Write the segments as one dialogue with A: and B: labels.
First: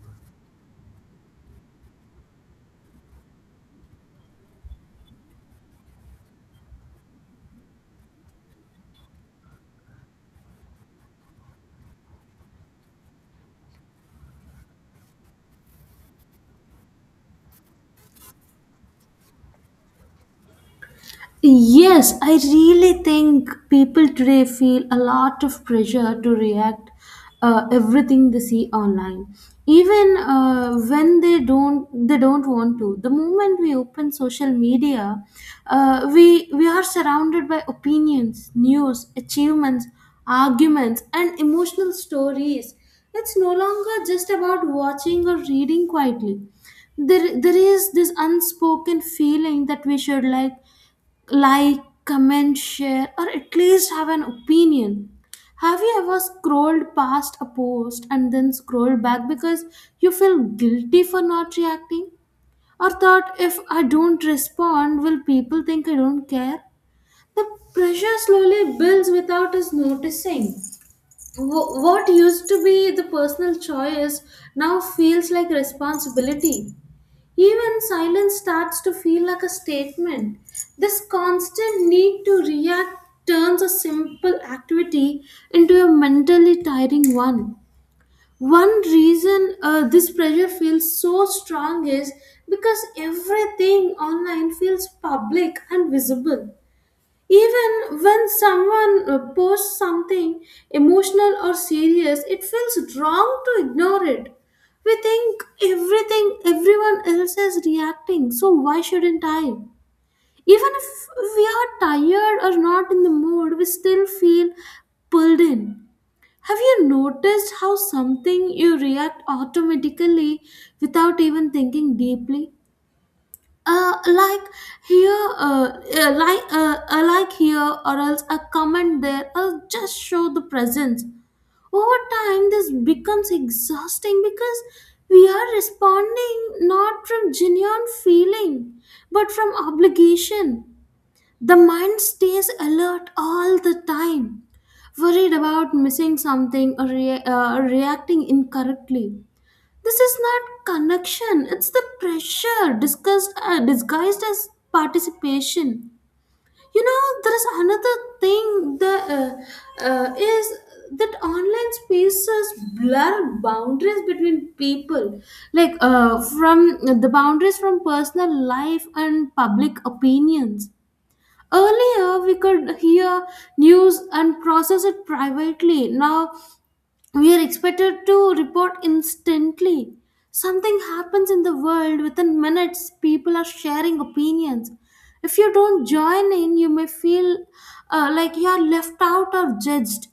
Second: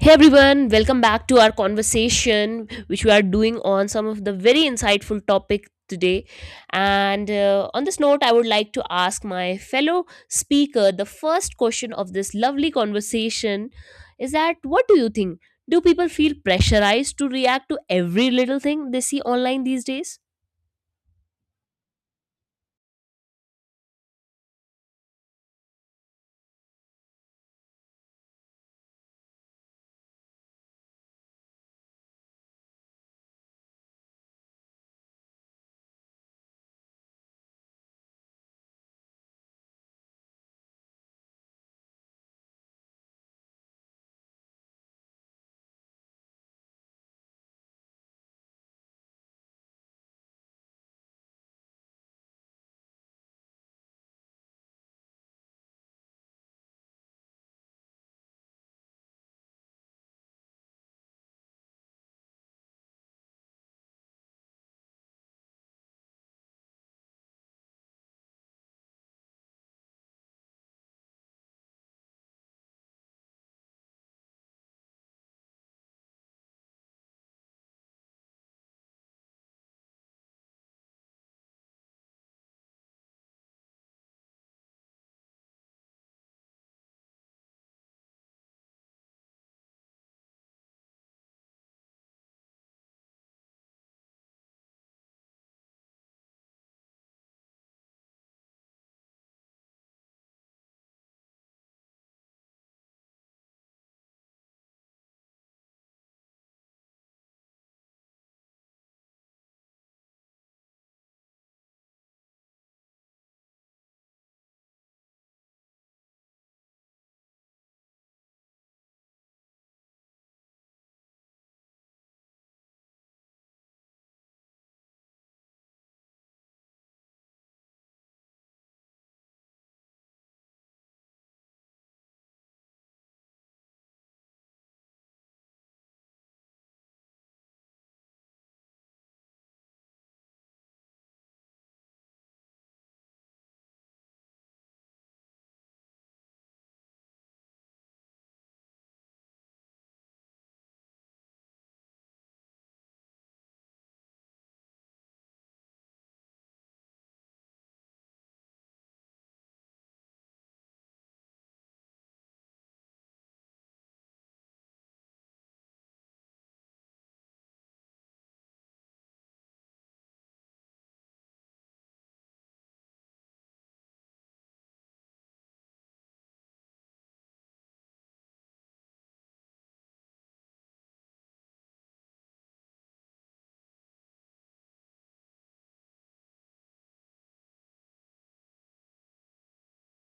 A: Hey everyone, welcome back to our conversation, which we are doing on some of the very insightful topic today. And on this note, I would like to ask my fellow speaker the first question of this lovely conversation is that what do you think? Do people feel pressurized to react to every little thing they see online these days?
B: Yes, I really think people today feel a lot of pressure to react everything they see online, even when they don't want to. The moment we open social media, we are surrounded by opinions, news, achievements, arguments, and emotional stories. It's no longer just about watching or reading quietly. There is this unspoken feeling that we should like, comment, share, or at least have an opinion. Have you ever scrolled past a post and then scrolled back because you feel guilty for not reacting? Or thought, if I don't respond, will people think I don't care? The pressure slowly builds without us noticing. What used to be the personal choice now feels like responsibility. Even silence starts to feel like a statement. This constant need to react turns a simple activity into a mentally tiring one. One reason this pressure feels so strong is because everything online feels public and visible. Even when someone posts something emotional or serious, it feels wrong to ignore it. We think everyone else is reacting, so why shouldn't I? Even if we are tired or not in the mood, we still feel pulled in. Have you noticed how something you react automatically without even thinking deeply? uh, like here, uh, like here, or else a comment there. I'll just show the presence. Over time, this becomes exhausting because we are responding not from genuine feeling, but from obligation. The mind stays alert all the time, worried about missing something or reacting incorrectly. This is not connection, it's the pressure disguised as participation. You know, there is another thing that online spaces blur boundaries between people, like from the boundaries from personal life and public opinions. Earlier, we could hear news and process it privately. Now, we are expected to report instantly. Something happens in the world within minutes, people are sharing opinions. If you don't join in, you may feel like you are left out or judged.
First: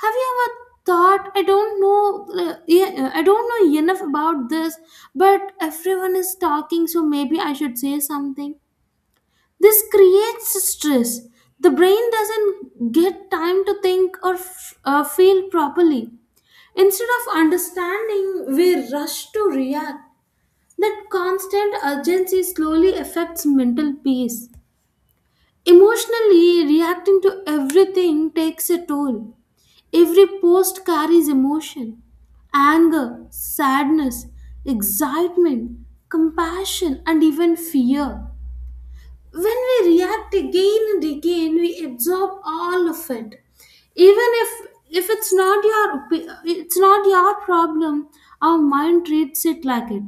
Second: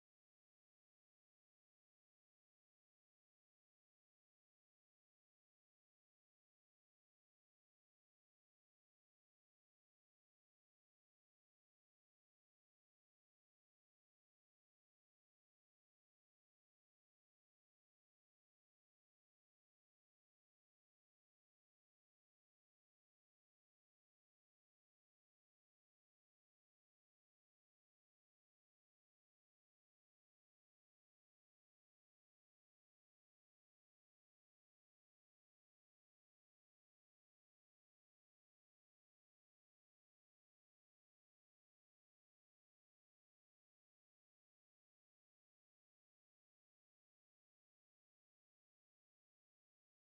B: Have you ever thought, I don't know, yeah, I don't know enough about this, but everyone is talking, so maybe I should say something? This creates stress. The brain doesn't get time to think or feel properly. Instead of understanding, we rush to react. That constant urgency slowly affects mental peace. Emotionally, reacting to everything takes a toll. Every post carries emotion: anger, sadness, excitement, compassion, and even fear. When we react again and again, we absorb all of it. Even if it's not your problem, our mind treats it like it.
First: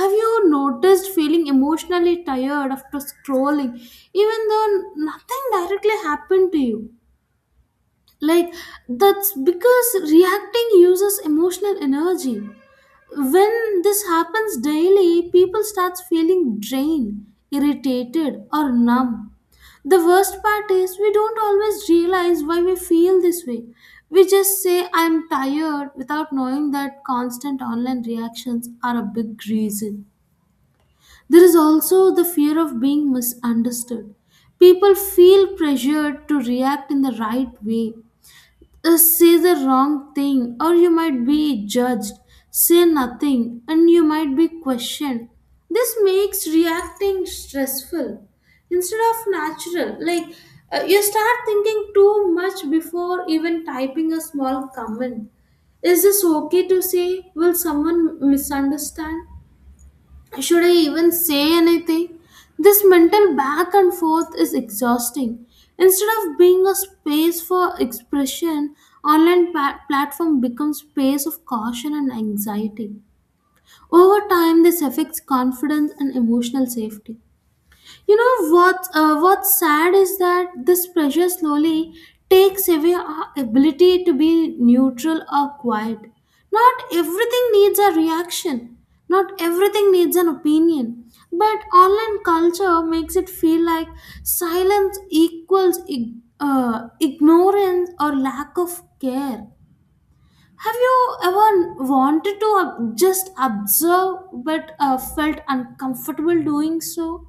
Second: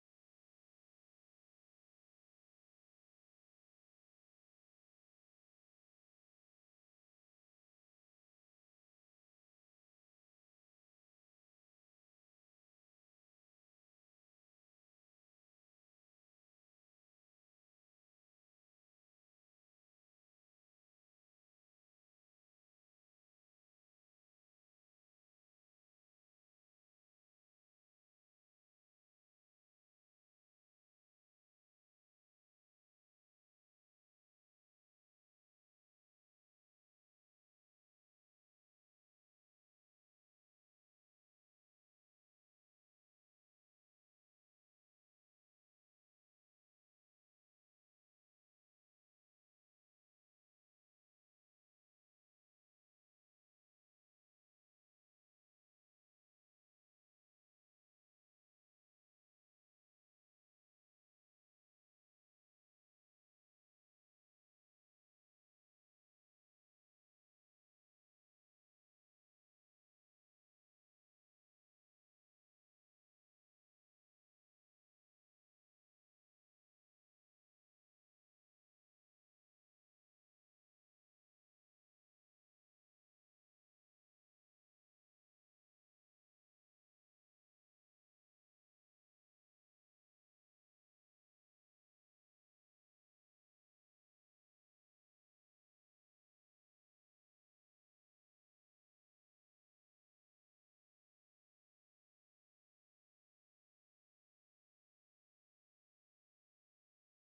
B: Have you noticed feeling emotionally tired after scrolling, even though nothing directly happened to you? Like that's because reacting uses emotional energy. When this happens daily, people starts feeling drained, irritated, or numb. The worst part is we don't always realize why we feel this way. We just say, I'm tired, without knowing that constant online reactions are a big reason. There is also the fear of being misunderstood. People feel pressured to react in the right way. Say the wrong thing or you might be judged. Say nothing and you might be questioned. This makes reacting stressful instead of natural. Like you start thinking too much before even typing a small comment. Is this okay to say? Will someone misunderstand? Should I even say anything? This mental back and forth is exhausting. Instead of being a space for expression, online platform becomes space of caution and anxiety. Over time, this affects confidence and emotional safety. You know what? What's sad is that this pressure slowly takes away our ability to be neutral or quiet. Not everything needs a reaction. Not everything needs an opinion. But online culture makes it feel like silence equals ignorance or lack of care. Have you ever wanted to just observe but felt uncomfortable doing so?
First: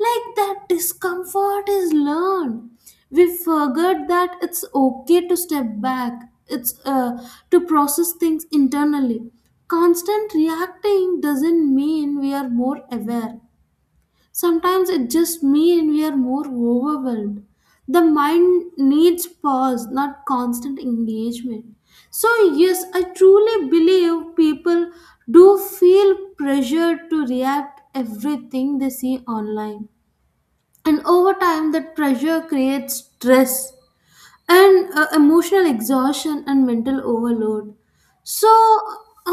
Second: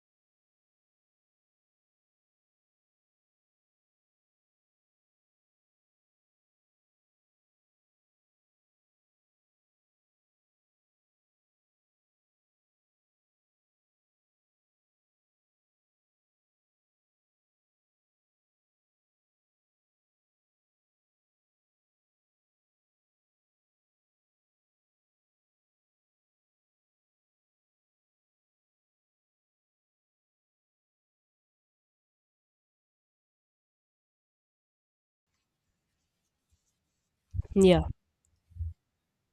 B: Like that discomfort is learned. We forget that it's okay to step back. It's to process things internally. Constant reacting doesn't mean we are more aware. Sometimes it just means we are more overwhelmed. The mind needs pause, not constant engagement. So, yes, I truly believe people do feel pressured to react everything they see online, and over time that pressure creates stress and emotional exhaustion and mental overload.
A: Yeah,
B: So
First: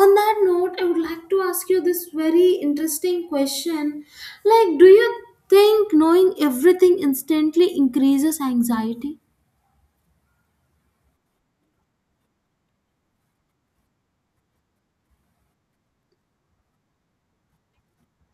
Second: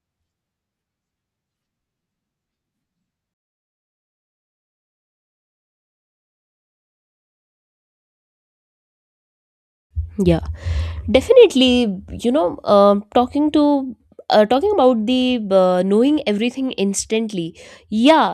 B: on that note, I would like to ask you this very interesting question, like, do you think knowing everything instantly increases anxiety?
A: yeah, definitely. Talking about the knowing everything instantly. Yeah.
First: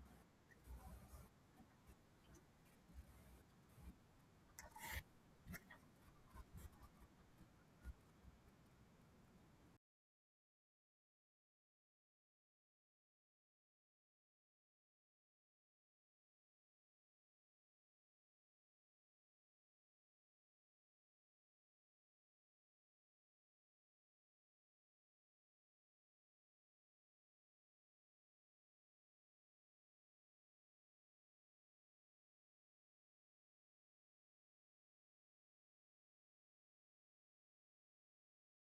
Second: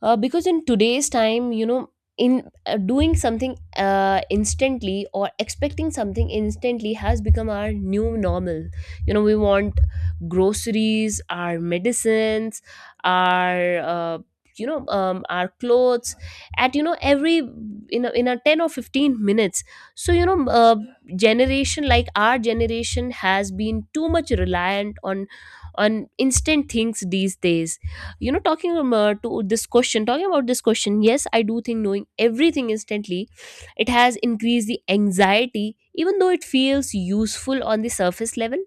A: Because in today's time, you know, in doing something instantly or expecting something instantly has become our new normal. You know, we want groceries, our medicines, our uh, our clothes at, you know, every in a 10 or 15 minutes. So, you know, generation like our generation has been too much reliant on instant things these days. You know, talking about this question, yes, I do think knowing everything instantly, it has increased the anxiety even though it feels useful on the surface level.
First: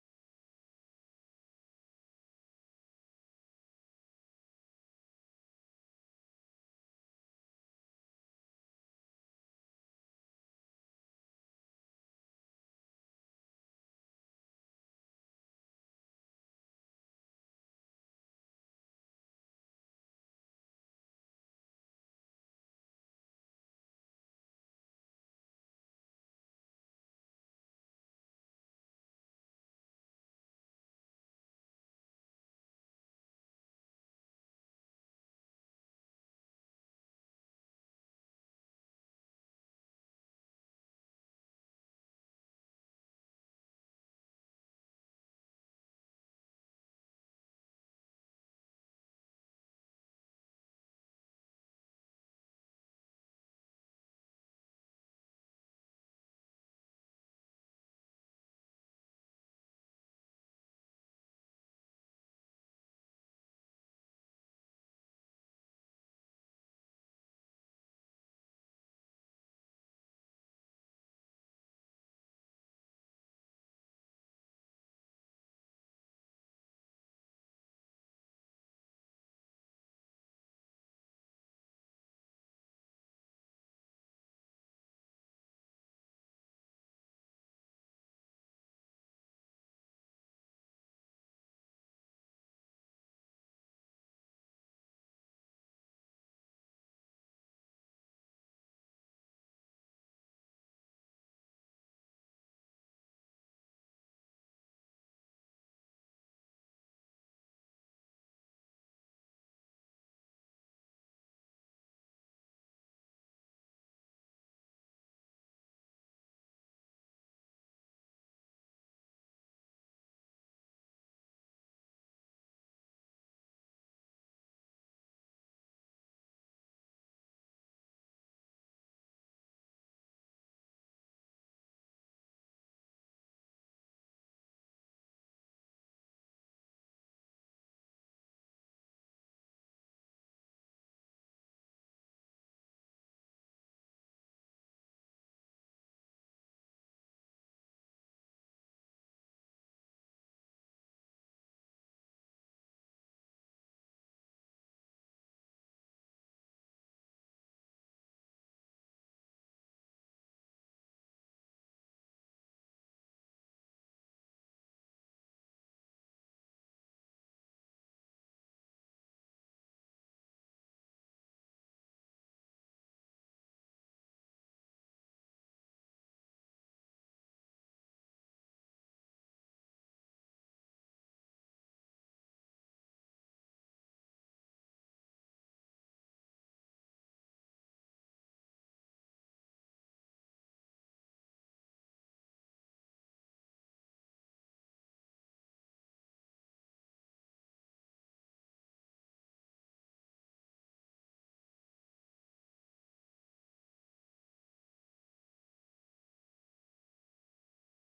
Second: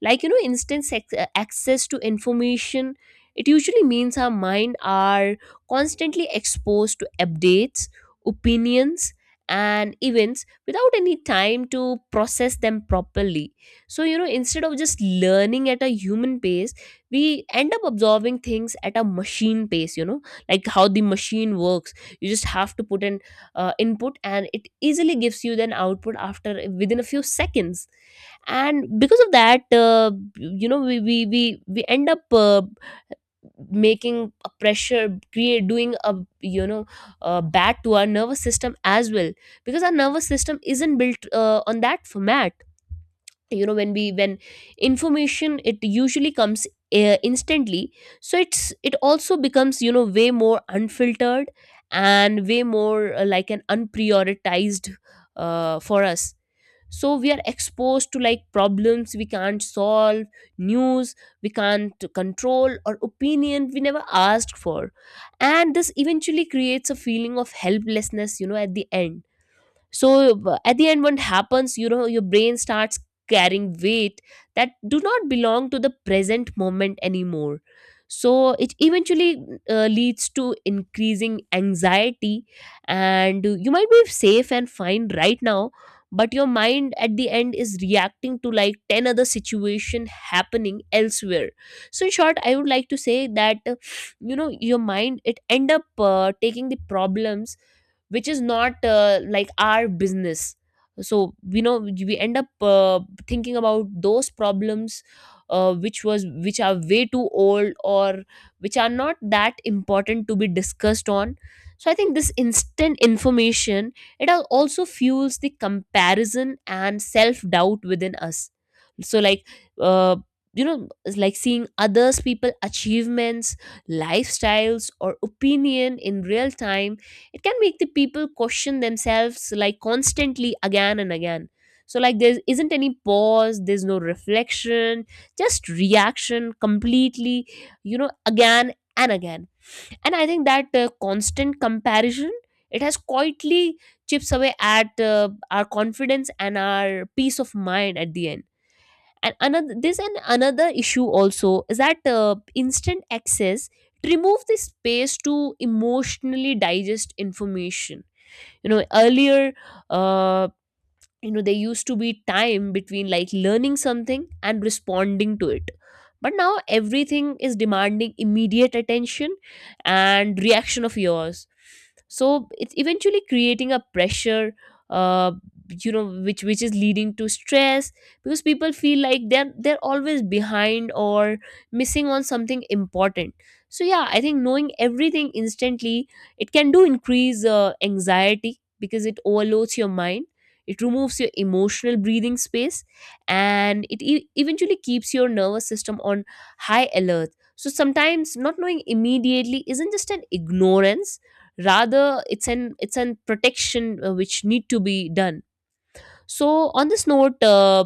A: Like, you know, instant access to information, it usually means our mind are constantly exposed to updates, opinions, and events without any time to process them properly. So, you know, instead of just learning at a human pace, we end up absorbing things at a machine pace, you know, like how the machine works. You just have to put an input and it easily gives you an output after within a few seconds. And because of that, you know, we end up making a pressure, create doing a, you know, bad to our nervous system as well, because our nervous system isn't built on that format. You know, when information, it usually comes instantly. So it also becomes, you know, way more unfiltered and way more, like an unprioritized, for us. So we are exposed to like problems we can't solve, news we can't control, or opinion we never asked for, and this eventually creates a feeling of helplessness, you know, at the end. So, at the end, what happens, you know, your brain starts carrying weight that do not belong to the present moment anymore. So it eventually, leads to increasing anxiety, and you might be safe and fine right now, but your mind at the end is reacting to like 10 other situation happening elsewhere. So in short, I would like to say that, you know, your mind, it end up taking the problems which is not, like our business. So, you know, we end up thinking about those problems, which are way too old or which are not that important to be discussed on. So I think this instant information, it also fuels the comparison and self doubt within us. So, like, uh, you know, it's like seeing others people achievements, lifestyles, or opinion in real time. It can make the people question themselves like constantly again and again. So like there isn't any pause, there's no reflection, just reaction completely, you know, again and again. And I think that constant comparison, it has quietly chips away at, our confidence and our peace of mind at the end. And another issue also is that, instant access, it removes the space to emotionally digest information. You know, earlier, uh, you know, there used to be time between like learning something and responding to it, but now everything is demanding immediate attention and reaction of yours. So it's eventually creating a pressure, uh, you know, which is leading to stress because people feel like they're always behind or missing on something important. So yeah, I think knowing everything instantly, it can do increase anxiety because it overloads your mind, it removes your emotional breathing space, and it eventually keeps your nervous system on high alert. So sometimes not knowing immediately isn't just an ignorance, rather it's an protection, which need to be done. So on this note,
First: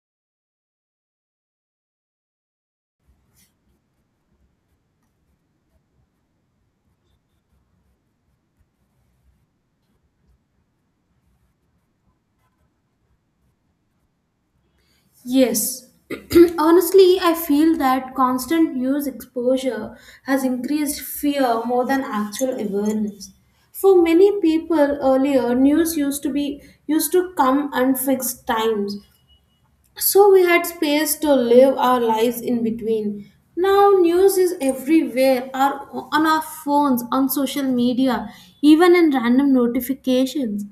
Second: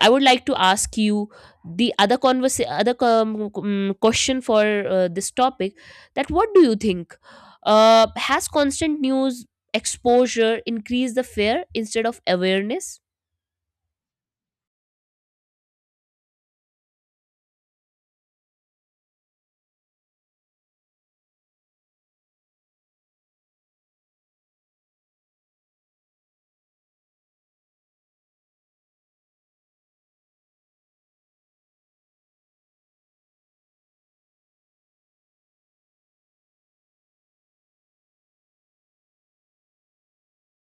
A: I would like to ask you the other question for, this topic, that what do you think, has constant news exposure increased the fear instead of awareness?
B: Yes. Honestly, I feel that constant news exposure has increased fear more than actual awareness. For many people earlier, news used to be used to come at fixed times, so we had space to live our lives in between. Now news is everywhere, on our phones, on social media, even in random notifications.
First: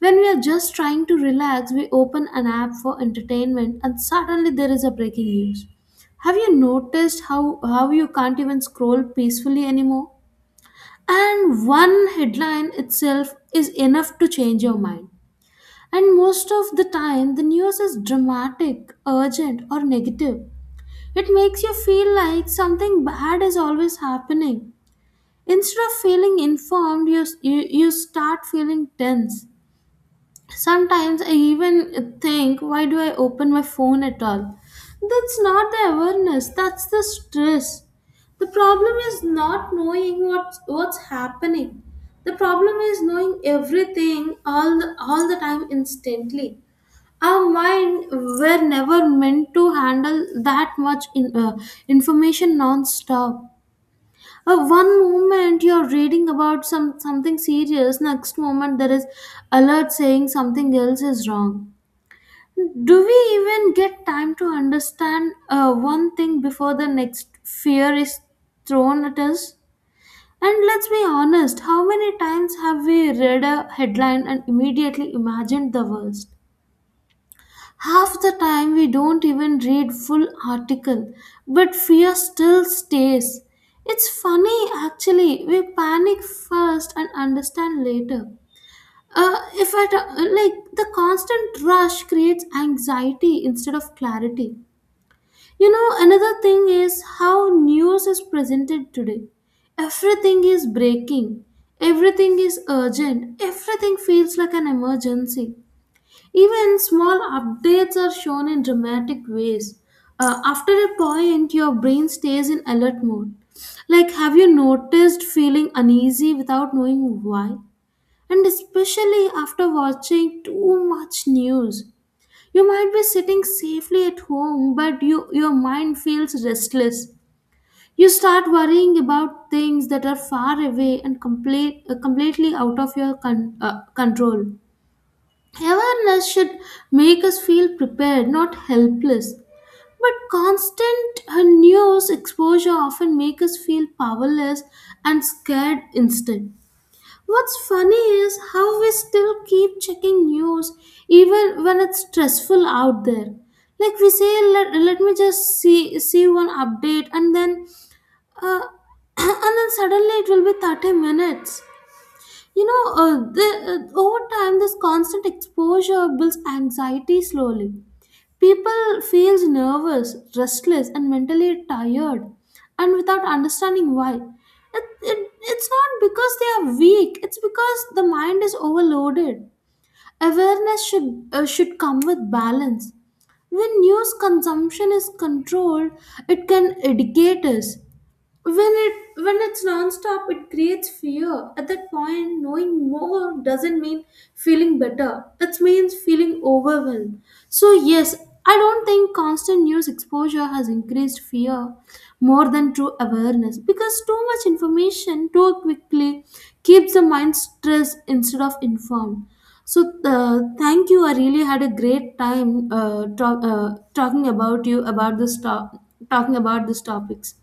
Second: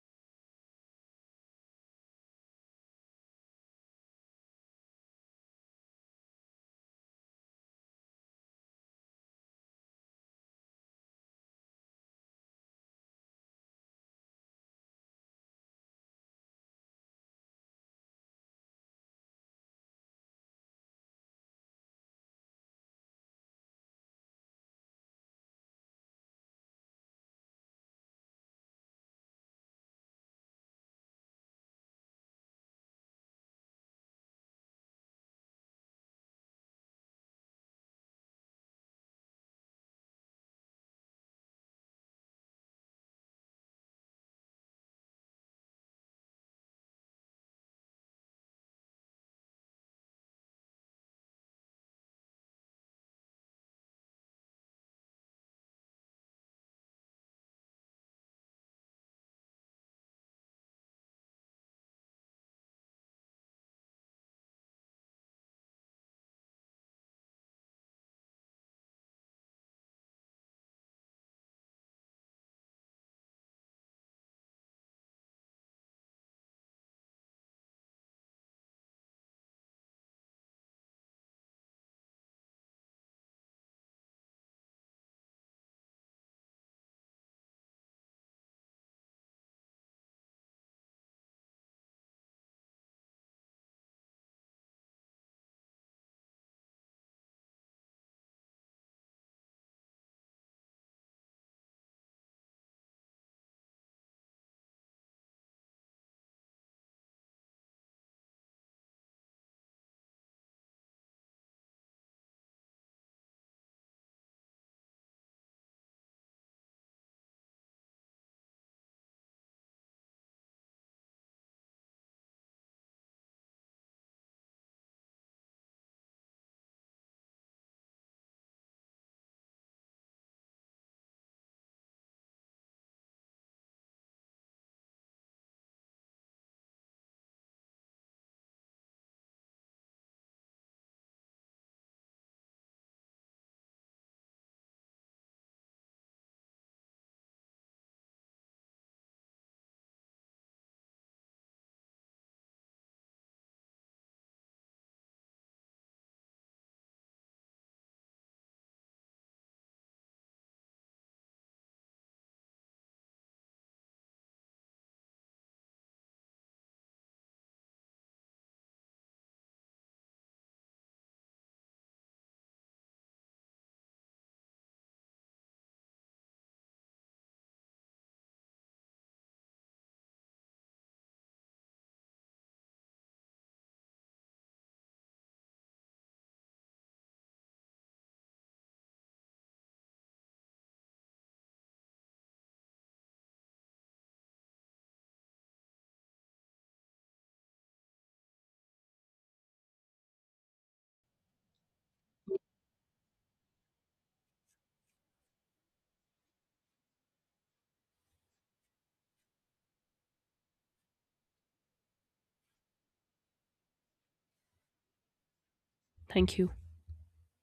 B: When we are just trying to relax, we open an app for entertainment and suddenly there is a breaking news. Have you noticed how you can't even scroll peacefully anymore? And one headline itself is enough to change your mind. And most of the time, the news is dramatic, urgent, or negative. It makes you feel like something bad is always happening. Instead of feeling informed, you start feeling tense. Sometimes I even think, why do I open my phone at all? That's not the awareness, that's the stress. The problem is not knowing what's happening. The problem is knowing everything all the time instantly. Our mind were never meant to handle that much information non-stop. One moment you're reading about something serious, next moment there is alert saying something else is wrong. Do we even get time to understand one thing before the next fear is thrown at us? And let's be honest, how many times have we read a headline and immediately imagined the worst? Half the time we don't even read full article, but fear still stays. It's funny actually. We panic first and understand later. If I t- Like the constant rush creates anxiety instead of clarity. You know, another thing is how news is presented today. Everything is breaking. Everything is urgent. Everything feels like an emergency. Even small updates are shown in dramatic ways. After a point, your brain stays in alert mode. Like, have you noticed feeling uneasy without knowing why? And especially after watching too much news. You might be sitting safely at home, but your mind feels restless. You start worrying about things that are far away and completely out of your control. Awareness should make us feel prepared, not helpless. But constant news exposure often make us feel powerless and scared instead. What's funny is how we still keep checking news even when it's stressful out there. Like we say, let me just see one update and then uh, and then suddenly it will be 30 minutes. You know, over time, this constant exposure builds anxiety slowly. People feels nervous, restless, and mentally tired, and without understanding why. It's not because they are weak. It's because the mind is overloaded. Awareness should come with balance. When news consumption is controlled, it can educate us. When it's nonstop, it creates fear. At that point, knowing more doesn't mean feeling better, it means feeling overwhelmed. So yes, I don't think constant news exposure has increased fear more than true awareness, because too much information too quickly keeps the mind stressed instead of informed. So thank you, I really had a great time talking about this talking
A: Thank you.
B: about these topics.